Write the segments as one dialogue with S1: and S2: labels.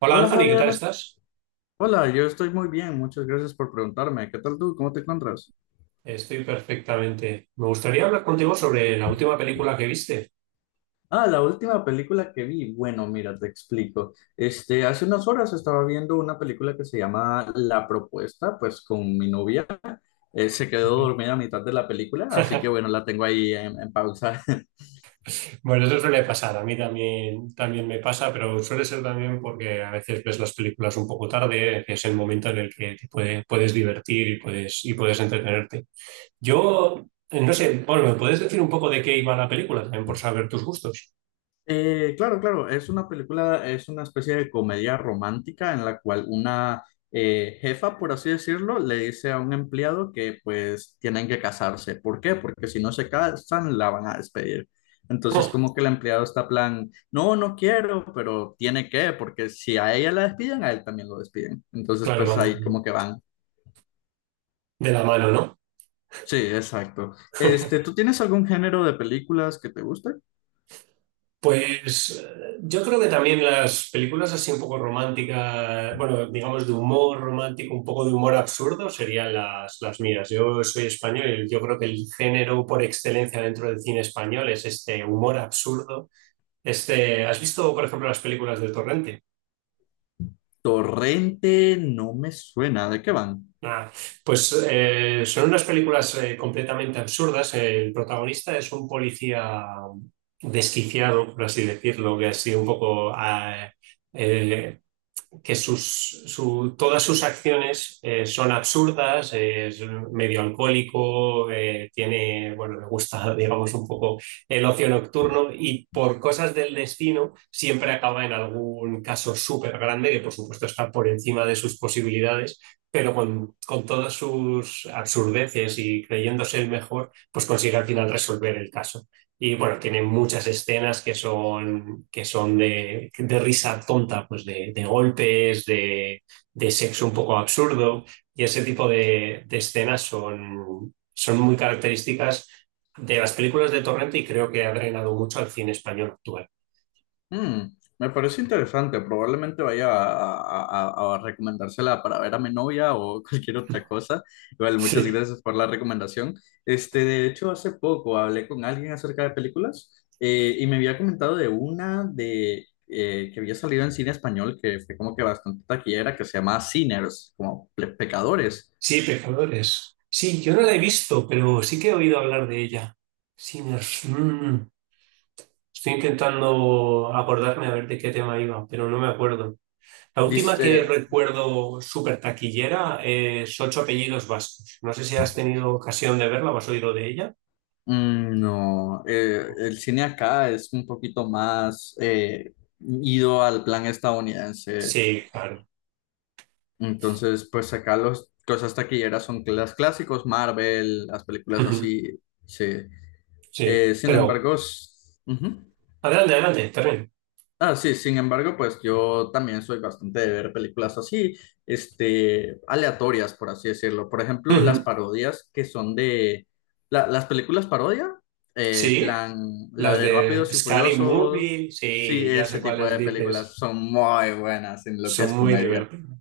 S1: Hola
S2: Hola
S1: Anthony, ¿qué tal
S2: Javier,
S1: estás?
S2: hola, yo estoy muy bien, muchas gracias por preguntarme. ¿Qué tal tú? ¿Cómo te encuentras?
S1: Estoy perfectamente. Me gustaría hablar contigo sobre la última película que viste.
S2: Ah, la última película que vi, bueno, mira, te explico. Este, hace unas horas estaba viendo una película que se llama La Propuesta, pues con mi novia. Se quedó
S1: Bien.
S2: dormida a mitad de la película, así que bueno, la tengo ahí en pausa.
S1: Bueno, eso suele pasar, a mí también, también me pasa, pero suele ser también porque a veces ves las películas un poco tarde, que es el momento en el que puedes divertir y puedes entretenerte. Yo, no sé, bueno, ¿me puedes decir un poco de qué iba la película? También por saber tus gustos.
S2: Claro, claro, es una película, es una especie de comedia romántica en la cual una jefa, por así decirlo, le dice a un empleado que pues tienen que casarse. ¿Por qué? Porque si no se casan, la van a despedir. Entonces
S1: Oh,
S2: como que el empleado está plan, no, no quiero, pero tiene que, porque si a ella la despiden, a él también lo despiden. Entonces
S1: claro,
S2: pues ahí
S1: van
S2: como que van.
S1: de la mano, ¿no?
S2: Sí, exacto. Este, ¿tú tienes algún género de películas que te guste?
S1: Pues yo creo que también las películas así un poco románticas, bueno, digamos de humor romántico, un poco de humor absurdo serían las mías. Yo soy español y yo creo que el género por excelencia dentro del cine español es este humor absurdo. Este, ¿has visto, por ejemplo, las películas de Torrente?
S2: Torrente no me suena, ¿de qué van?
S1: Ah, pues son unas películas completamente absurdas. El protagonista es un policía desquiciado, por así decirlo, que ha sido un poco... eh, que todas sus acciones son absurdas, es medio alcohólico, tiene, bueno, le gusta, digamos, un poco el ocio nocturno y por cosas del destino siempre acaba en algún caso súper grande que, por supuesto, está por encima de sus posibilidades, pero todas sus absurdeces y creyéndose el mejor, pues consigue al final resolver el caso. Y bueno, tiene muchas escenas que que son de risa tonta, pues de golpes, de sexo un poco absurdo. Y ese tipo de escenas son muy características de las películas de Torrente, y creo que ha drenado mucho al cine español actual.
S2: Mm, me parece interesante. Probablemente vaya a recomendársela para ver a mi novia o cualquier otra cosa. Igual,
S1: Sí,
S2: muchas gracias por la recomendación. Este, de hecho, hace poco hablé con alguien acerca de películas y me había comentado de una de que había salido en cine español que fue como que bastante taquillera, que se llama Sinners, como pecadores.
S1: sí, Pecadores. Sí, yo no la he visto, pero sí que he oído hablar de ella. Sí, me- mm, Estoy intentando acordarme a ver de qué tema iba, pero no me acuerdo. La última que
S2: Dice,
S1: recuerdo súper taquillera es Ocho Apellidos Vascos. No sé si has tenido ocasión de verla o has oído de ella.
S2: mm, no, el cine acá es un poquito más ido al plan estadounidense.
S1: Sí, claro.
S2: Entonces, pues acá los cosas taquilleras son los clásicos, Marvel, las películas
S1: Ujú.
S2: así, sí.
S1: Sí,
S2: Sin
S1: pero
S2: embargo, ujú.
S1: adelante, adelante, termino.
S2: Ah, sí, sin embargo, pues yo también soy bastante de ver películas así, este, aleatorias, por así decirlo. Por ejemplo, las
S1: Ujú.
S2: parodias que son de las películas parodia,
S1: Sí,
S2: plan, la
S1: las
S2: de
S1: de
S2: Rápidos y
S1: Scary
S2: Furiosos,
S1: Movie,
S2: sí,
S1: sí, ya
S2: ese
S1: sé
S2: tipo
S1: cuáles
S2: de películas
S1: dices.
S2: son muy buenas en lo que
S1: Son
S2: es
S1: muy
S2: comedia.
S1: divertidas.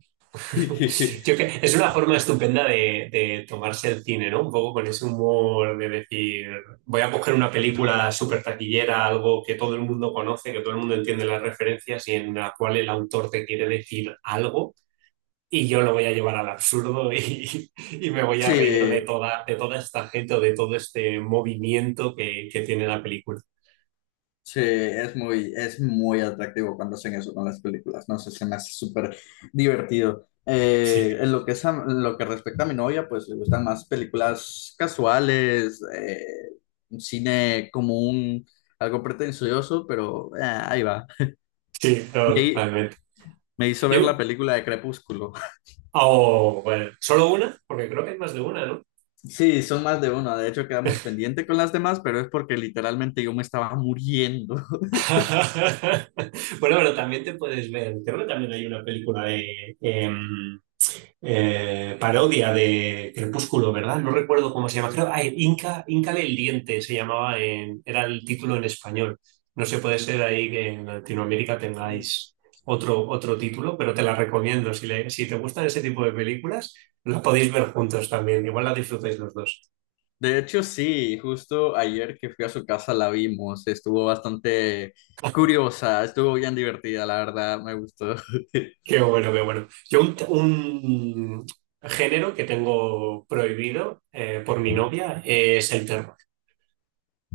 S1: Yo, que es una forma estupenda de tomarse el cine, ¿no? Un poco con ese humor de decir, voy a coger una película súper taquillera, algo que todo el mundo conoce, que todo el mundo entiende las referencias y en la cual el autor te quiere decir algo y yo lo voy a llevar al absurdo y, y me voy a reír
S2: Sí.
S1: de toda esta gente o de todo este movimiento que tiene la película.
S2: Sí, es muy atractivo cuando hacen eso con las películas, no sé, se me hace súper divertido.
S1: Sí,
S2: En lo que es en lo que respecta a mi novia, pues le gustan más películas casuales, cine común, algo pretencioso, pero ahí va.
S1: sí, no,
S2: Me,
S1: totalmente.
S2: me hizo ver la
S1: Yo,
S2: película de Crepúsculo.
S1: oh, bueno, solo una, porque creo que hay más de una, no.
S2: Sí, son más de uno, de hecho quedamos pendiente con las demás, pero es porque literalmente yo me estaba muriendo.
S1: Bueno, pero también te puedes ver, creo que también hay una película de parodia de Crepúsculo, ¿verdad? No recuerdo cómo se llama, creo, Inca, Incale el Diente se llamaba, era el título en español. No sé, puede ser ahí que en Latinoamérica tengáis otro, otro título, pero te la recomiendo. Si, si te gustan ese tipo de películas, la podéis ver juntos también, igual la disfrutáis los dos.
S2: De hecho, sí, justo ayer que fui a su casa la vimos, estuvo bastante curiosa, estuvo bien divertida, la verdad, me gustó.
S1: Qué bueno, qué bueno. Yo un género que tengo prohibido por mi novia es el terror.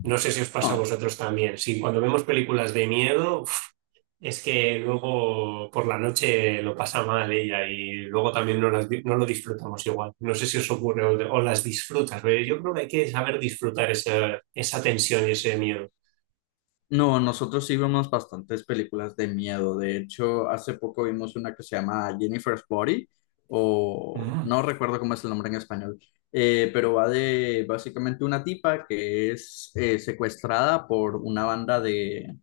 S1: No sé si os pasa a
S2: Ah,
S1: vosotros también. Sí, cuando vemos películas de miedo, uf, es que luego por la noche lo pasa mal ella y luego también no, no lo disfrutamos igual. No sé si os ocurre o las disfrutas, pero yo creo que hay que saber disfrutar esa, esa tensión y ese miedo.
S2: no, nosotros sí vemos bastantes películas de miedo, de hecho, hace poco vimos una que se llama Jennifer's Body, o
S1: Mm.
S2: no recuerdo cómo es el nombre en español, pero va de básicamente una tipa que es secuestrada por una banda de,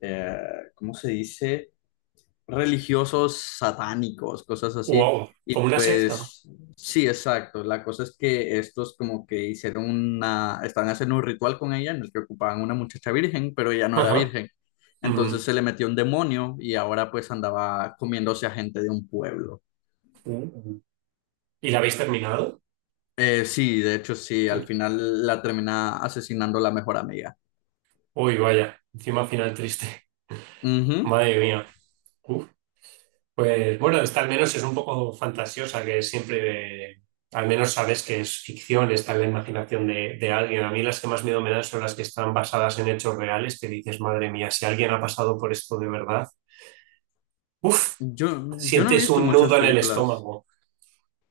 S2: eh, ¿cómo se dice? Religiosos satánicos, cosas así.
S1: Wow, como
S2: Y
S1: una secta.
S2: pues sí, exacto. La cosa es que estos como que hicieron una, estaban haciendo un ritual con ella en el que ocupaban una muchacha virgen, pero ella no era
S1: Ajá.
S2: virgen.
S1: Mm.
S2: Entonces se le metió un demonio y ahora pues andaba comiéndose a gente de un pueblo.
S1: Uh. ¿Y la habéis terminado?
S2: Sí, de hecho sí, al
S1: Sí.
S2: final la termina asesinando la mejor amiga.
S1: Uy, vaya, encima final triste.
S2: Ujú.
S1: Madre mía. Uf. Pues bueno, esta al menos es un poco fantasiosa, que siempre, al menos sabes que es ficción, está en la imaginación de alguien. A mí las que más miedo me dan son las que están basadas en hechos reales, que dices, madre mía, si alguien ha pasado por esto de verdad, uff,
S2: Yo, yo no he
S1: sientes
S2: visto
S1: un
S2: muchas
S1: nudo en el
S2: películas
S1: estómago.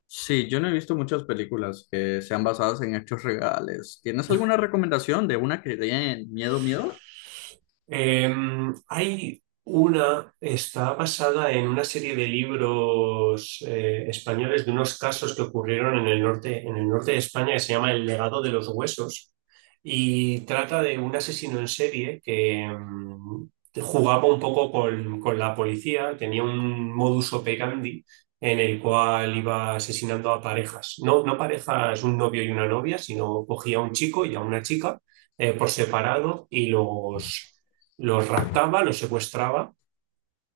S2: Sí, yo no he visto muchas películas que sean basadas en hechos reales. ¿Tienes alguna recomendación de una que dé miedo, miedo?
S1: Eh, Hay una, está basada en una serie de libros españoles, de unos casos que ocurrieron en el norte de España, que se llama El legado de los huesos, y trata de un asesino en serie que jugaba un poco con la policía, tenía un modus operandi en el cual iba asesinando a parejas. No, no parejas, un novio y una novia, sino cogía a un chico y a una chica por separado y los raptaba, los secuestraba.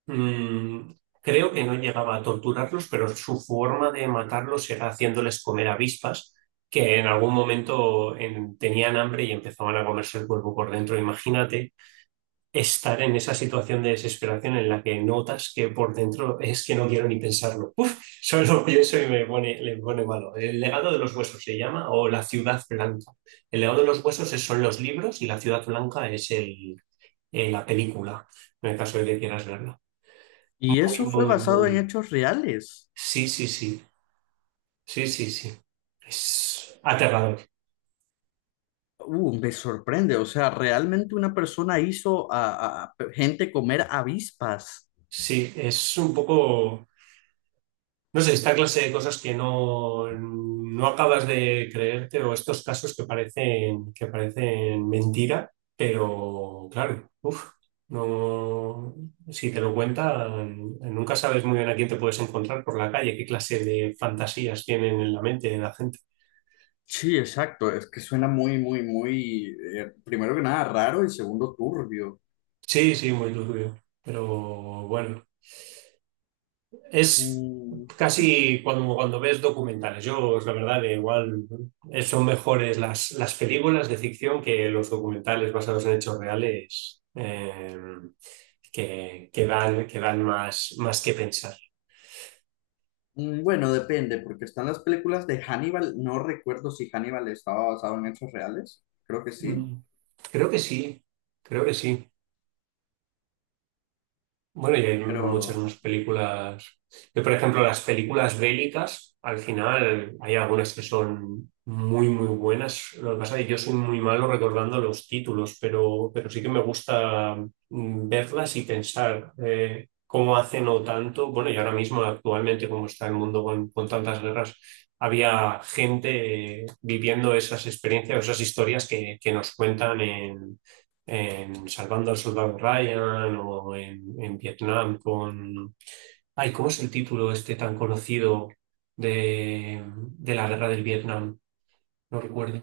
S1: Mm, creo que no llegaba a torturarlos, pero su forma de matarlos era haciéndoles comer avispas que en algún momento tenían hambre y empezaban a comerse el cuerpo por dentro. Imagínate estar en esa situación de desesperación en la que notas que por dentro, es que no quiero ni pensarlo. Uf, solo lo pienso y me pone, le pone malo. El legado de los huesos se llama, o La ciudad blanca. El legado de los huesos son los libros, y La ciudad blanca es el, en la película, en el caso de que quieras verla.
S2: Y
S1: Muy,
S2: eso fue
S1: muy,
S2: basado en
S1: muy.
S2: hechos reales.
S1: Sí, sí, sí. Sí, sí, sí. Es aterrador.
S2: Me sorprende. O sea, realmente una persona hizo a gente comer avispas.
S1: Sí, es un poco, no sé, esta clase de cosas que no, no acabas de creerte, o estos casos que parecen mentira, pero claro, uf, no, si te lo cuentan, nunca sabes muy bien a quién te puedes encontrar por la calle, qué clase de fantasías tienen en la mente de la gente.
S2: Sí, exacto. Es que suena muy, muy, muy, primero que nada, raro y segundo, turbio.
S1: Sí, sí, muy turbio. Pero bueno, es
S2: Mm,
S1: casi cuando, cuando ves documentales. Yo, la verdad, que igual son mejores las películas de ficción que los documentales basados en hechos reales, que dan más, más que pensar.
S2: bueno, depende, porque están las películas de Hannibal. No recuerdo si Hannibal estaba basado en hechos reales. Creo que sí.
S1: Mm. Creo que sí, creo que sí. Bueno, y hay muchas
S2: Pero
S1: más películas. Yo, por ejemplo, las películas bélicas, al final hay algunas que son muy, muy buenas. Lo que pasa es que yo soy muy malo recordando los títulos, pero sí que me gusta verlas y pensar cómo hace no tanto. Bueno, y ahora mismo, actualmente, como está el mundo con tantas guerras, había gente viviendo esas experiencias, esas historias que nos cuentan en Salvando al Soldado Ryan o en Vietnam con... Ay, ¿cómo es el título este tan conocido de la guerra del Vietnam? No recuerdo.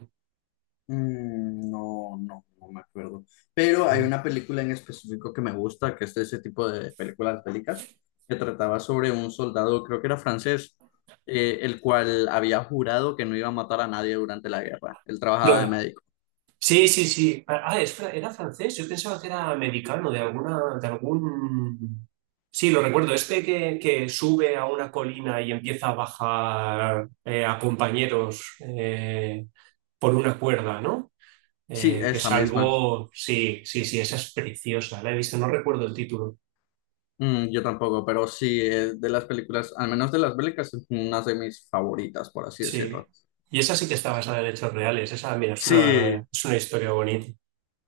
S2: mm, no, no, no me acuerdo. Pero hay
S1: ¿Cuál?
S2: una película en específico que me gusta, que es de ese tipo de películas bélicas, que trataba sobre un soldado, creo que era francés, el cual había jurado que no iba a matar a nadie durante la guerra. Él trabajaba de
S1: Lo-
S2: médico.
S1: sí, sí, sí. Ah, ah, era francés. Yo pensaba que era americano, de alguna, de algún... Sí, lo recuerdo. Este que sube a una colina y empieza a bajar a compañeros por una cuerda, ¿no?
S2: Sí,
S1: Que
S2: esa
S1: es
S2: misma.
S1: algo, sí, sí, sí, esa es preciosa, la he visto, no recuerdo el título,
S2: Mm, yo tampoco, pero sí, es de las películas, al menos de las bélicas, es una de mis favoritas, por así
S1: sí.
S2: decirlo.
S1: Y esa sí que está basada en hechos reales, esa, mira,
S2: Sí,
S1: es una historia bonita.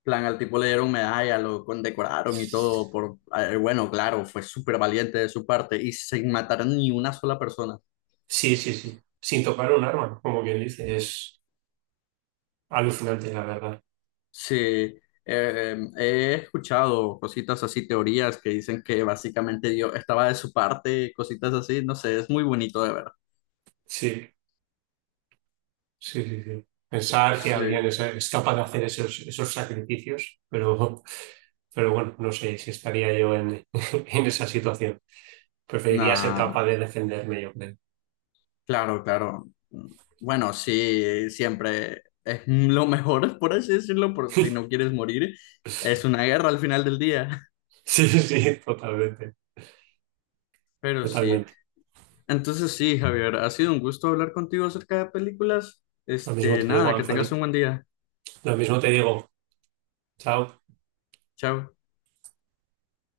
S2: plan, al tipo le dieron medalla, lo condecoraron y todo por, bueno, claro, fue súper valiente de su parte y sin matar a ni una sola persona.
S1: Sí, sí, sí, sin tocar un arma, como quien dice, es alucinante, la verdad.
S2: Sí, he escuchado cositas así, teorías que dicen que básicamente Dios estaba de su parte, cositas así, no sé, es muy bonito de ver.
S1: Sí, sí, sí, sí. Pensar que alguien
S2: Sí,
S1: es capaz de hacer esos, esos sacrificios, pero, pero bueno, no sé si estaría yo en, en esa situación. Preferiría ser
S2: nah,
S1: capaz de defenderme, yo creo.
S2: claro, claro. Bueno, sí, siempre es lo mejor, por así decirlo, por si no quieres morir. Es una guerra al final del día,
S1: Sí, sí, totalmente.
S2: pero sí.
S1: Totalmente.
S2: Entonces sí, Javier, ha sido un gusto hablar contigo acerca de películas.
S1: Lo mismo
S2: Este,
S1: te digo,
S2: nada, que tengas
S1: Anthony.
S2: un buen día.
S1: Lo mismo te digo. Chao.
S2: Chao.